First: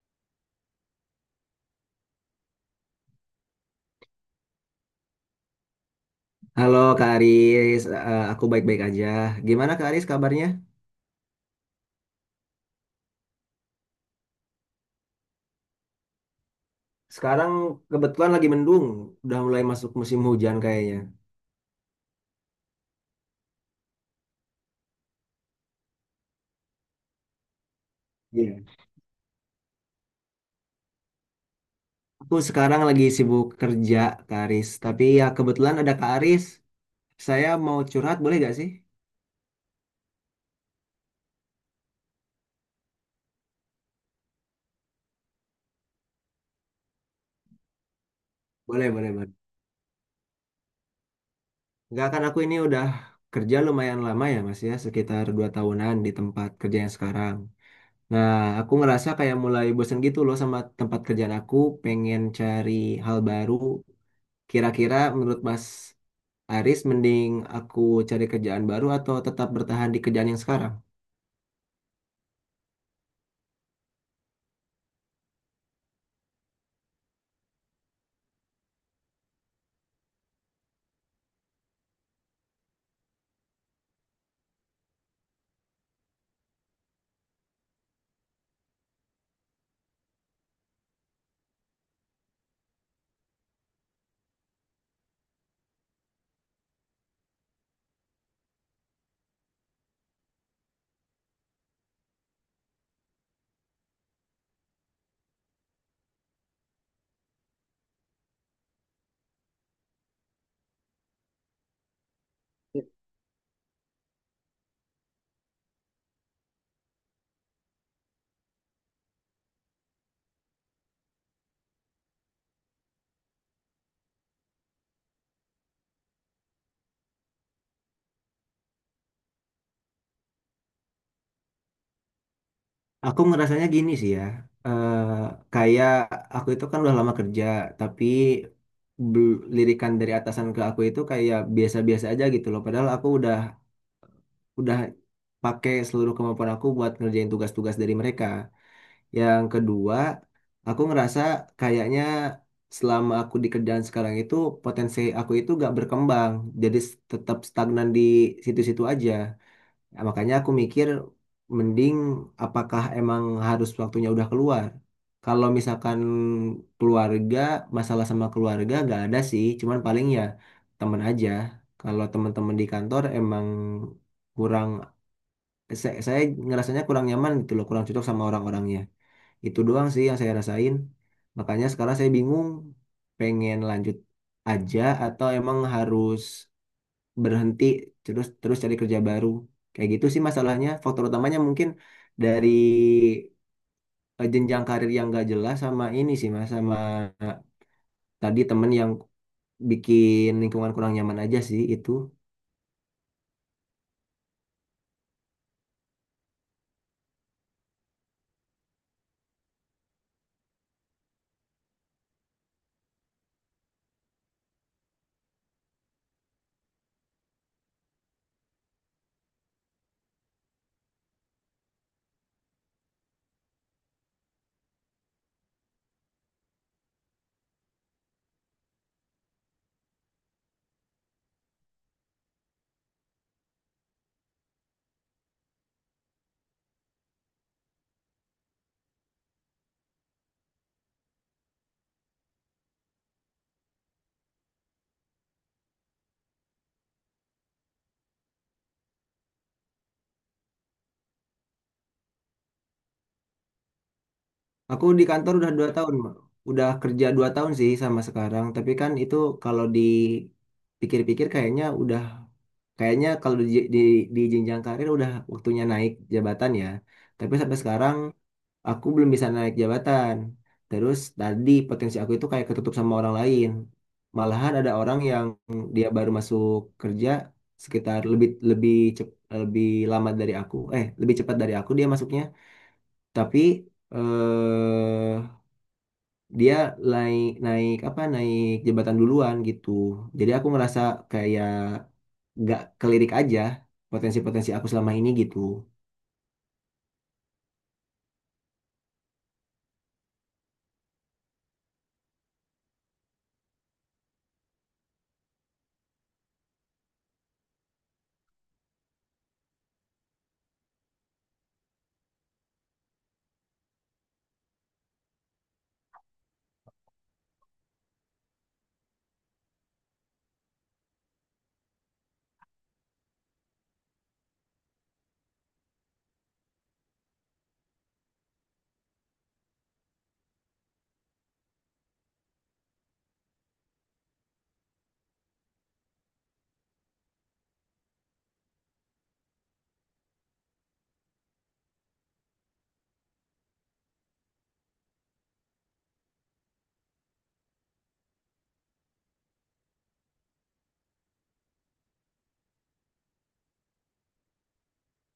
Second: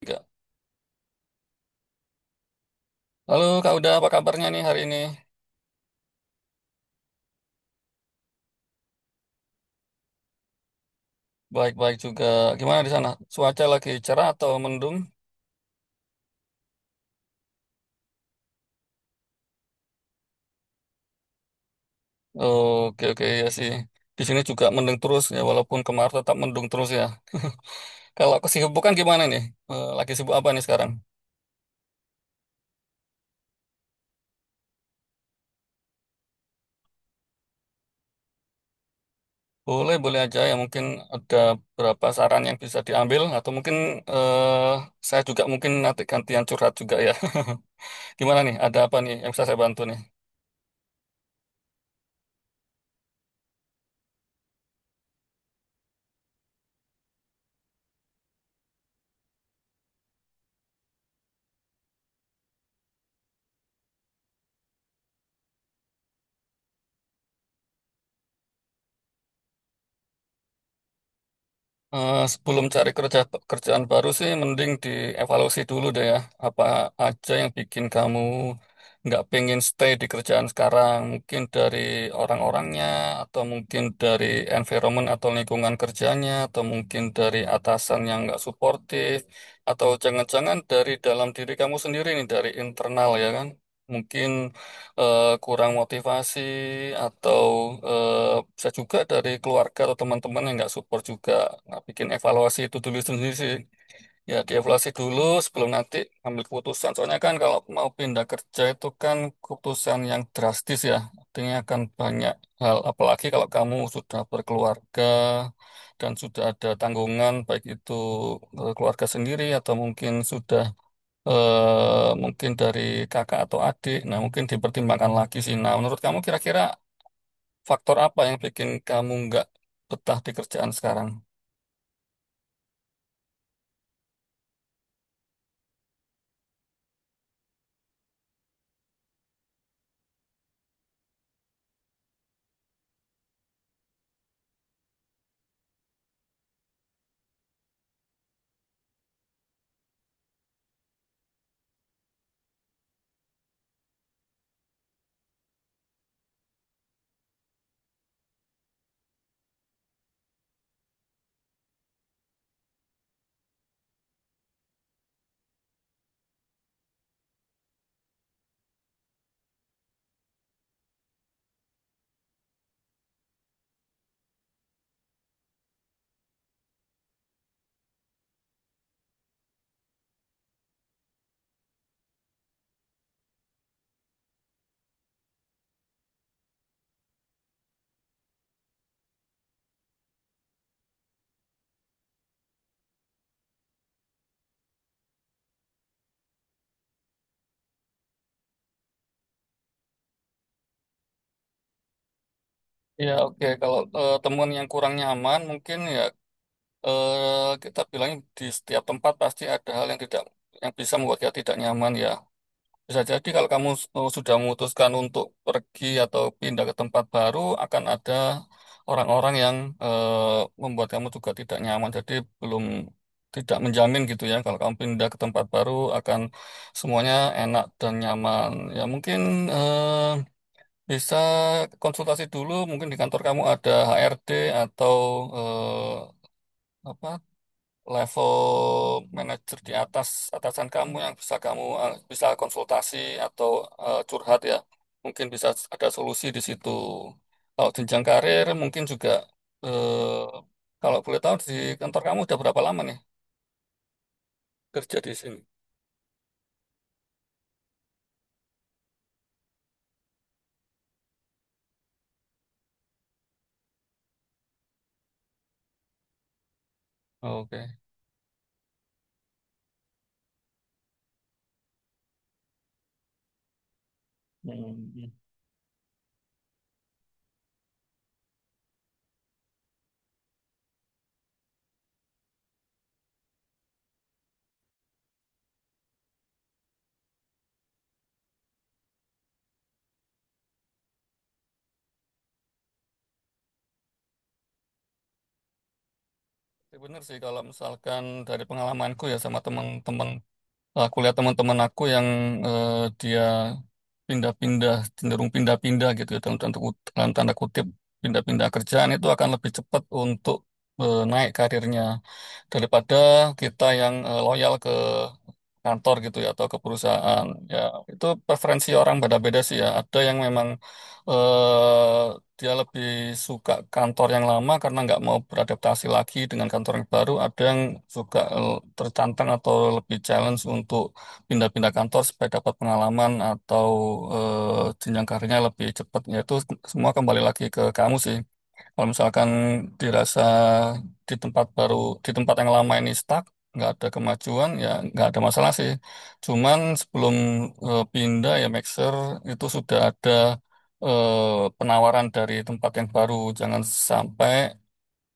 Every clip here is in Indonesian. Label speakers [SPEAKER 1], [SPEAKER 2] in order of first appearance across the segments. [SPEAKER 1] Tiga. Lalu Kak Uda, apa kabarnya nih hari ini?
[SPEAKER 2] Halo Kak Aris. Aku baik-baik aja. Gimana Kak Aris kabarnya?
[SPEAKER 1] Baik-baik juga. Gimana di sana? Cuaca lagi cerah atau mendung?
[SPEAKER 2] Sekarang kebetulan lagi mendung, udah mulai masuk musim hujan kayaknya.
[SPEAKER 1] Oke, oke, ya sih. Di sini juga mendung terus ya, walaupun kemarin tetap mendung terus ya. Kalau
[SPEAKER 2] Iya.
[SPEAKER 1] kesibukan gimana nih? Lagi sibuk apa nih sekarang?
[SPEAKER 2] Aku sekarang lagi sibuk kerja Kak Aris, tapi ya kebetulan ada Kak Aris. Saya mau curhat, boleh gak sih?
[SPEAKER 1] Boleh, boleh aja ya. Mungkin ada beberapa saran yang bisa diambil atau mungkin saya juga mungkin nanti gantian curhat juga ya. Gimana nih? Ada
[SPEAKER 2] Boleh,
[SPEAKER 1] apa
[SPEAKER 2] boleh,
[SPEAKER 1] nih yang
[SPEAKER 2] boleh.
[SPEAKER 1] bisa saya bantu nih?
[SPEAKER 2] Enggak kan aku ini udah kerja lumayan lama ya Mas ya, sekitar 2 tahunan di tempat kerja yang sekarang. Nah, aku ngerasa kayak mulai bosen gitu loh sama tempat kerjaan aku, pengen cari hal baru. Kira-kira menurut Mas Aris mending aku cari kerjaan baru atau tetap bertahan di kerjaan yang sekarang?
[SPEAKER 1] Sebelum cari kerjaan baru sih, mending dievaluasi dulu deh ya. Apa aja yang bikin kamu nggak pengen stay di kerjaan sekarang? Mungkin dari orang-orangnya, atau mungkin dari environment atau lingkungan kerjanya, atau mungkin dari atasan yang nggak suportif, atau jangan-jangan dari dalam diri kamu sendiri nih, dari internal ya kan? Mungkin kurang motivasi atau eh, bisa juga dari keluarga atau teman-teman yang nggak support juga. Nah, bikin evaluasi itu dulu sendiri sih. Ya, dievaluasi dulu sebelum nanti ambil keputusan. Soalnya kan kalau mau pindah kerja itu kan keputusan yang drastis ya. Artinya akan banyak hal. Apalagi kalau kamu sudah berkeluarga dan sudah ada tanggungan, baik itu keluarga sendiri atau mungkin sudah mungkin dari kakak atau adik. Nah, mungkin dipertimbangkan lagi sih. Nah, menurut kamu kira-kira faktor apa yang bikin kamu nggak betah di kerjaan sekarang?
[SPEAKER 2] Aku ngerasanya gini sih ya, eh, kayak aku itu kan udah lama kerja, tapi lirikan dari atasan ke aku itu kayak biasa-biasa aja gitu loh. Padahal aku udah pakai seluruh kemampuan aku buat ngerjain tugas-tugas dari mereka. Yang kedua, aku ngerasa kayaknya selama aku di kerjaan sekarang itu potensi aku itu gak berkembang, jadi tetap stagnan di situ-situ aja. Ya, makanya aku mikir mending apakah emang harus waktunya udah keluar. Kalau misalkan keluarga, masalah sama keluarga gak ada sih, cuman paling ya temen aja. Kalau teman-teman di kantor emang kurang saya ngerasanya kurang nyaman gitu loh, kurang cocok sama orang-orangnya. Itu doang sih yang saya rasain. Makanya sekarang saya bingung pengen lanjut aja atau emang harus berhenti terus terus cari kerja baru. Kayak gitu sih masalahnya. Faktor utamanya mungkin dari jenjang karir yang gak jelas sama ini sih Mas, sama eh, tadi temen yang bikin lingkungan kurang nyaman aja sih itu.
[SPEAKER 1] Ya, oke. Kalau temuan yang kurang nyaman, mungkin ya kita bilang di setiap tempat pasti ada hal yang tidak yang bisa membuat kita tidak nyaman ya. Bisa jadi kalau kamu sudah memutuskan untuk pergi atau pindah ke tempat baru, akan ada orang-orang yang membuat kamu juga tidak nyaman. Jadi belum tidak menjamin gitu ya. Kalau kamu pindah ke tempat baru, akan semuanya enak dan nyaman. Ya mungkin eh, bisa konsultasi dulu. Mungkin di kantor kamu ada HRD atau eh, apa level manajer di atas atasan kamu yang bisa kamu bisa konsultasi atau curhat ya. Mungkin bisa ada solusi di situ. Kalau jenjang karir mungkin juga eh, kalau boleh tahu di kantor kamu udah berapa lama nih
[SPEAKER 2] Aku
[SPEAKER 1] kerja
[SPEAKER 2] di
[SPEAKER 1] di
[SPEAKER 2] kantor
[SPEAKER 1] sini?
[SPEAKER 2] udah dua tahun, Mbak. Udah kerja dua tahun sih sama sekarang. Tapi kan itu kalau dipikir-pikir kayaknya udah kayaknya kalau di, di jenjang karir udah waktunya naik jabatan ya. Tapi sampai
[SPEAKER 1] Oke.
[SPEAKER 2] sekarang aku belum bisa naik jabatan. Terus tadi potensi aku itu kayak ketutup sama orang lain. Malahan ada orang
[SPEAKER 1] Hmm.
[SPEAKER 2] yang dia baru masuk kerja sekitar lebih lebih cep, lebih lama dari aku, eh lebih cepat dari aku dia masuknya. Tapi eh dia naik naik apa naik jabatan duluan gitu, jadi aku ngerasa kayak gak kelirik aja potensi-potensi aku selama ini gitu.
[SPEAKER 1] Ya, bener sih kalau misalkan dari pengalamanku ya sama teman-teman. Aku lihat teman-teman aku yang eh, dia pindah-pindah, cenderung pindah-pindah gitu ya, dalam dalam tanda kutip, pindah-pindah kerjaan itu akan lebih cepat untuk naik karirnya daripada kita yang loyal ke kantor gitu ya atau ke perusahaan ya itu preferensi orang beda-beda sih ya ada yang memang dia lebih suka kantor yang lama karena nggak mau beradaptasi lagi dengan kantor yang baru ada yang suka tertantang atau lebih challenge untuk pindah-pindah kantor supaya dapat pengalaman atau jenjang karirnya lebih cepat ya itu semua kembali lagi ke kamu sih kalau misalkan dirasa di tempat baru, di tempat yang lama ini stuck, nggak ada kemajuan, ya nggak ada masalah sih. Cuman sebelum pindah ya make sure itu sudah ada penawaran dari tempat yang baru. Jangan sampai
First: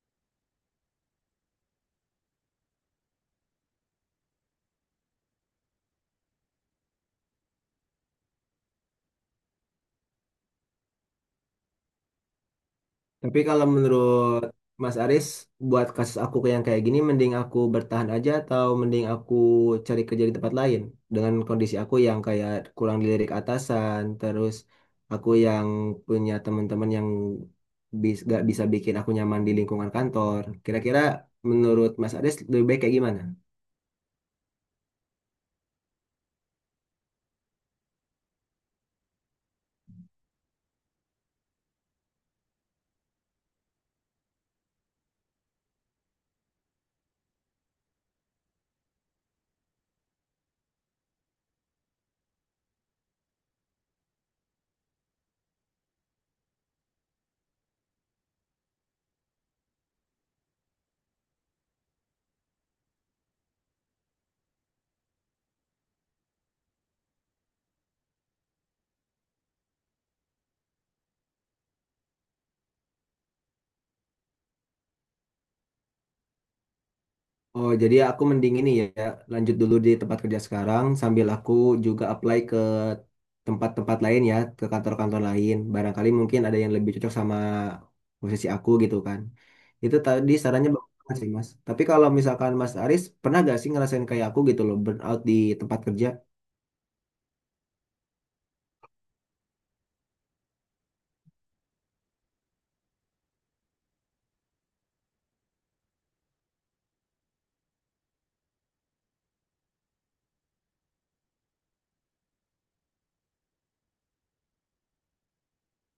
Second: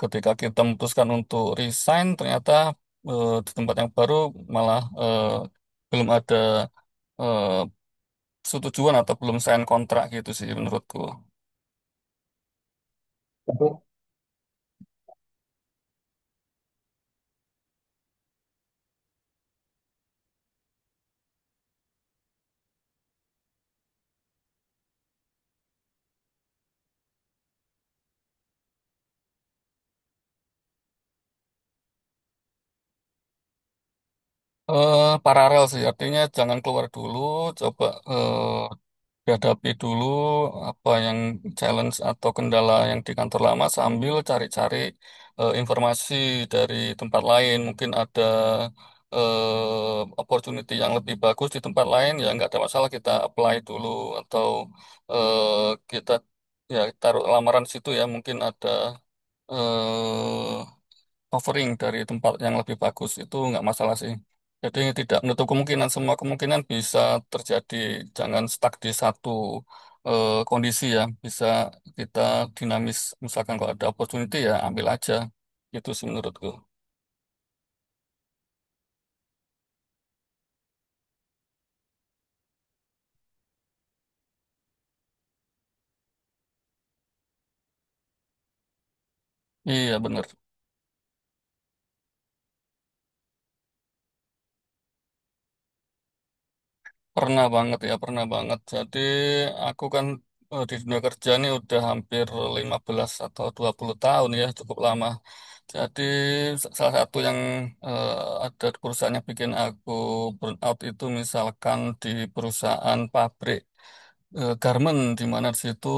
[SPEAKER 1] ketika kita memutuskan untuk resign, ternyata di tempat yang baru malah belum ada eh, setujuan atau belum sign kontrak gitu sih menurutku.
[SPEAKER 2] Tapi kalau menurut Mas Aris buat kasus aku yang kayak gini mending aku bertahan aja atau mending aku cari kerja di tempat lain dengan kondisi aku yang kayak kurang dilirik atasan terus aku yang punya teman-teman yang gak bisa bikin aku nyaman di lingkungan kantor, kira-kira menurut Mas Aris lebih baik kayak gimana?
[SPEAKER 1] eh paralel sih, artinya jangan keluar dulu, coba dihadapi dulu apa yang challenge atau kendala yang di kantor lama sambil cari-cari informasi dari tempat lain. Mungkin ada opportunity yang lebih bagus di tempat lain, ya nggak ada masalah kita apply dulu atau eh, kita ya taruh lamaran situ ya, mungkin ada eh, offering dari tempat yang lebih bagus itu nggak masalah sih. Jadi tidak menutup kemungkinan, semua kemungkinan bisa terjadi. Jangan stuck di satu kondisi ya. Bisa kita dinamis. Misalkan kalau ada opportunity ya ambil aja. Itu sih menurutku.
[SPEAKER 2] Oh, jadi aku mending ini ya, lanjut dulu di tempat kerja sekarang sambil aku juga apply ke tempat-tempat lain ya, ke kantor-kantor lain. Barangkali mungkin ada yang lebih cocok sama posisi aku gitu kan.
[SPEAKER 1] Iya
[SPEAKER 2] Itu
[SPEAKER 1] benar.
[SPEAKER 2] tadi sarannya bagus banget sih, Mas. Tapi kalau misalkan Mas Aris, pernah gak sih ngerasain kayak aku gitu loh, burnout di tempat kerja?
[SPEAKER 1] Pernah banget ya, pernah banget. Jadi aku kan di dunia kerja ini udah hampir 15 atau 20 tahun ya, cukup lama. Jadi salah satu yang eh, ada di perusahaan yang bikin aku burn out itu misalkan di perusahaan pabrik garment di mana di situ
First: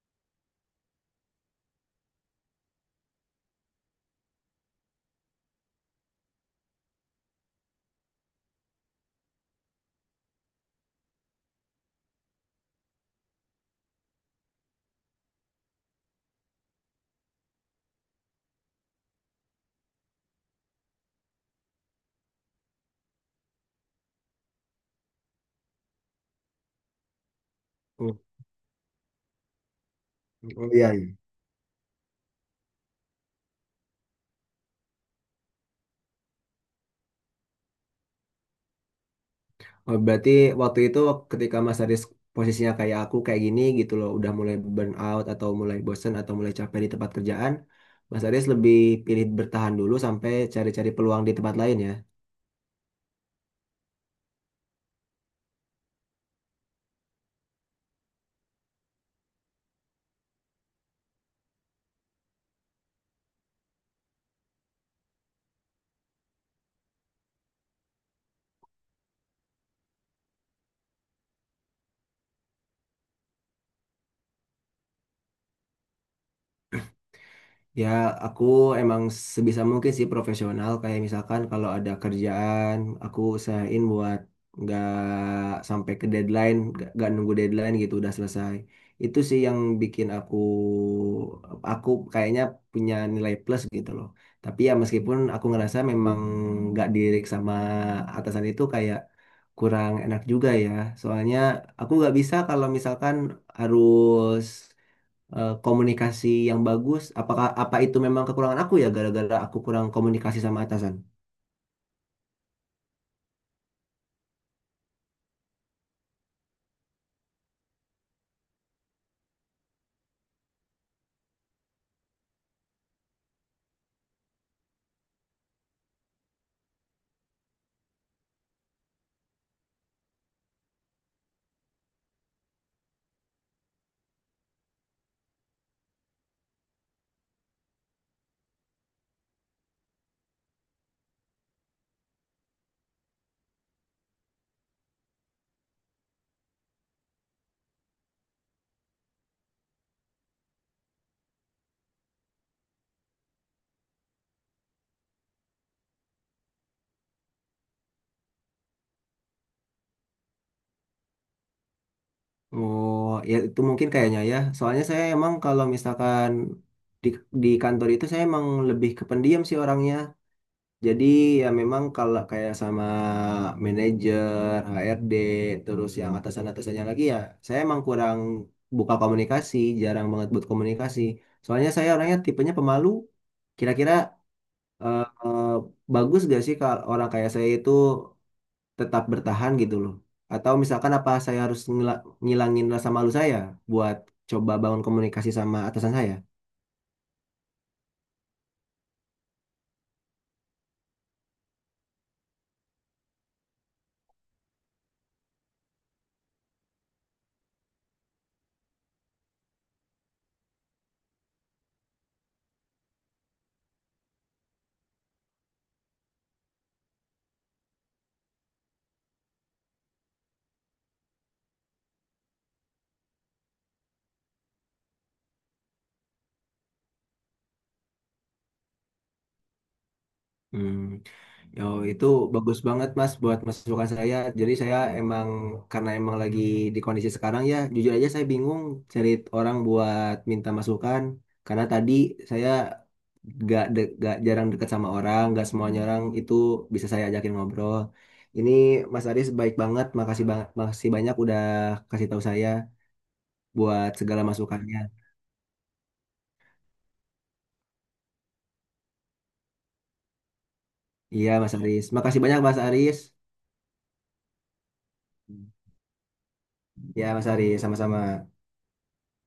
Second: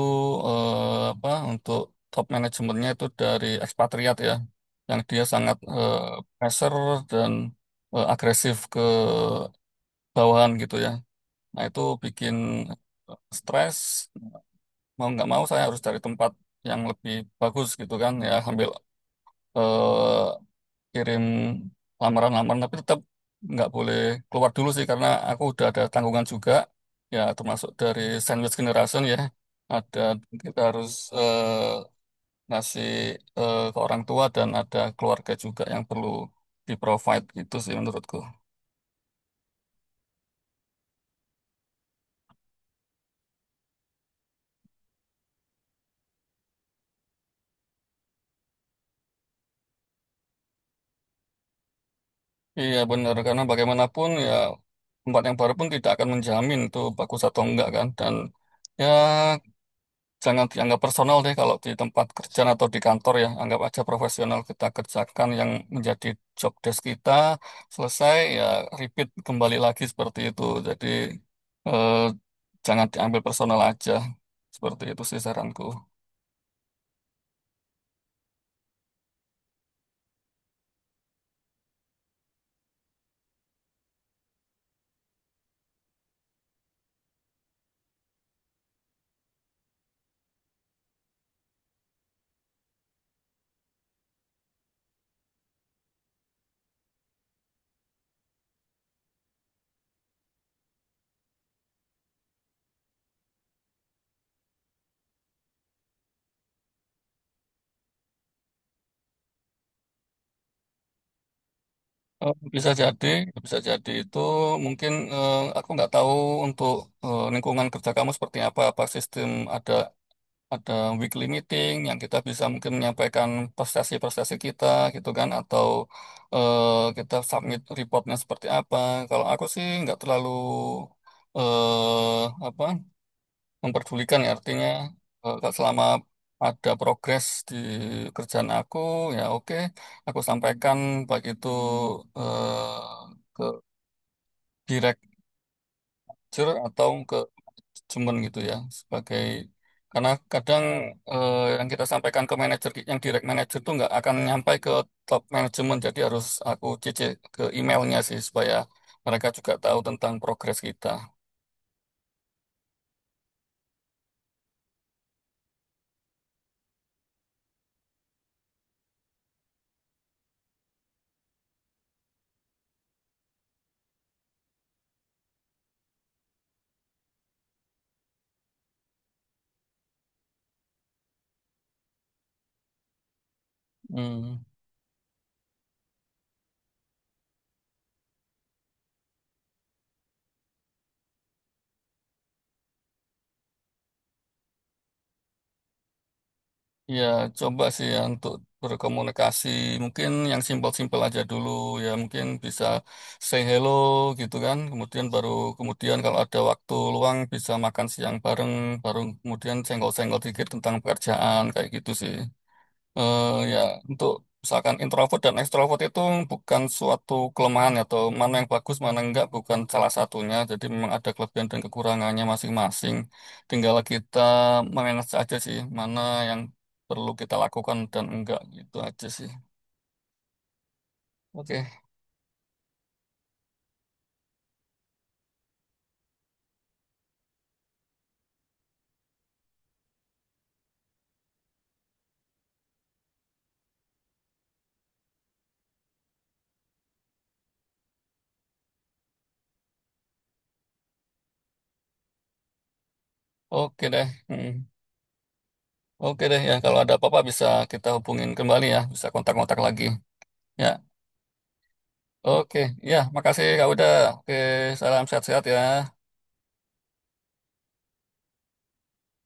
[SPEAKER 1] apa untuk top manajemennya itu dari ekspatriat ya, yang dia sangat pressure dan agresif ke bawahan gitu ya. Nah, itu bikin stres. Mau nggak mau saya harus cari tempat yang lebih bagus gitu kan. Ya, sambil eh, kirim lamaran-lamaran. Tapi tetap nggak boleh keluar dulu sih karena aku udah ada tanggungan juga. Ya, termasuk dari
[SPEAKER 2] Hmm.
[SPEAKER 1] sandwich generation ya. Ada kita
[SPEAKER 2] Oh
[SPEAKER 1] harus
[SPEAKER 2] iya. Iya.
[SPEAKER 1] eh, ngasih ke orang tua dan ada keluarga juga yang perlu di-provide gitu sih menurutku.
[SPEAKER 2] Oh, berarti waktu itu ketika Mas Haris posisinya kayak aku kayak gini gitu loh, udah mulai burn out atau mulai bosen atau mulai capek di tempat kerjaan, Mas Haris lebih pilih bertahan dulu sampai cari-cari peluang di tempat lain ya.
[SPEAKER 1] Iya benar, karena bagaimanapun ya tempat yang baru pun tidak akan menjamin itu bagus atau enggak kan. Dan ya jangan dianggap personal deh kalau di tempat kerja atau di kantor ya. Anggap aja profesional kita kerjakan yang menjadi job desk kita. Selesai ya repeat kembali lagi seperti itu. Jadi eh, jangan diambil personal aja. Seperti itu sih saranku.
[SPEAKER 2] Ya, aku emang sebisa mungkin sih profesional. Kayak misalkan kalau ada kerjaan, aku usahain buat nggak sampai ke deadline, nggak nunggu deadline gitu udah selesai. Itu sih yang bikin aku kayaknya punya nilai plus gitu loh. Tapi ya meskipun aku ngerasa memang nggak dirik sama atasan itu kayak kurang enak juga ya. Soalnya aku nggak bisa kalau misalkan harus komunikasi yang bagus. Apakah itu memang kekurangan aku ya gara-gara aku kurang komunikasi sama atasan?
[SPEAKER 1] Bisa jadi, bisa jadi itu mungkin aku nggak tahu untuk lingkungan kerja kamu seperti apa, apa sistem ada ada weekly meeting yang kita bisa mungkin menyampaikan prestasi-prestasi kita gitu kan atau eh, kita submit reportnya seperti apa. Kalau aku sih nggak terlalu eh apa memperdulikan ya artinya kalau selama ada progres di kerjaan aku ya oke aku sampaikan baik itu eh, ke director atau ke cuman gitu ya sebagai karena kadang yang kita sampaikan ke manajer yang direct manager itu nggak akan nyampai ke top manajemen jadi harus aku cc ke emailnya sih supaya mereka juga tahu tentang progres kita.
[SPEAKER 2] Oh, ya itu mungkin kayaknya ya. Soalnya saya emang kalau misalkan di di kantor itu saya emang lebih kependiam sih orangnya. Jadi ya memang kalau kayak sama manajer, HRD, terus yang atasan-atasannya lagi ya, saya emang kurang buka komunikasi, jarang banget buat komunikasi. Soalnya saya orangnya tipenya pemalu. Kira-kira
[SPEAKER 1] Hmm.
[SPEAKER 2] eh, eh, bagus gak sih kalau orang kayak saya itu tetap bertahan gitu loh? Atau misalkan apa saya harus ngilangin rasa malu saya buat coba bangun komunikasi sama atasan saya?
[SPEAKER 1] Ya, coba sih ya untuk berkomunikasi. Mungkin yang simpel-simpel aja dulu ya. Mungkin bisa say hello gitu kan. Kemudian baru kemudian kalau ada waktu luang bisa makan siang bareng. Baru kemudian senggol-senggol dikit tentang pekerjaan kayak gitu sih eh ya, untuk misalkan introvert dan ekstrovert itu bukan suatu kelemahan ya, atau mana yang bagus, mana yang enggak, bukan salah satunya. Jadi memang ada kelebihan dan kekurangannya masing-masing. Tinggal kita manage aja sih, mana yang perlu kita lakukan dan enggak gitu aja sih.
[SPEAKER 2] Hmm. Yo,
[SPEAKER 1] Oke,
[SPEAKER 2] itu bagus banget Mas buat masukan saya. Jadi saya emang karena emang lagi di kondisi sekarang ya, jujur aja saya bingung cari orang buat minta masukan karena tadi saya gak jarang dekat sama orang, gak semuanya orang itu bisa saya ajakin ngobrol. Ini Mas Aris baik banget, makasih banyak udah kasih tahu saya
[SPEAKER 1] oke
[SPEAKER 2] buat
[SPEAKER 1] deh.
[SPEAKER 2] segala
[SPEAKER 1] Mm.
[SPEAKER 2] masukannya.
[SPEAKER 1] Oke deh ya, kalau ada apa-apa bisa kita hubungin kembali ya, bisa kontak-kontak lagi. Ya,
[SPEAKER 2] Iya Mas Aris, makasih banyak
[SPEAKER 1] oke.
[SPEAKER 2] Mas
[SPEAKER 1] Ya,
[SPEAKER 2] Aris.
[SPEAKER 1] makasih Kak Uda. Oke, salam sehat-sehat ya.
[SPEAKER 2] Ya Mas Aris, sama-sama.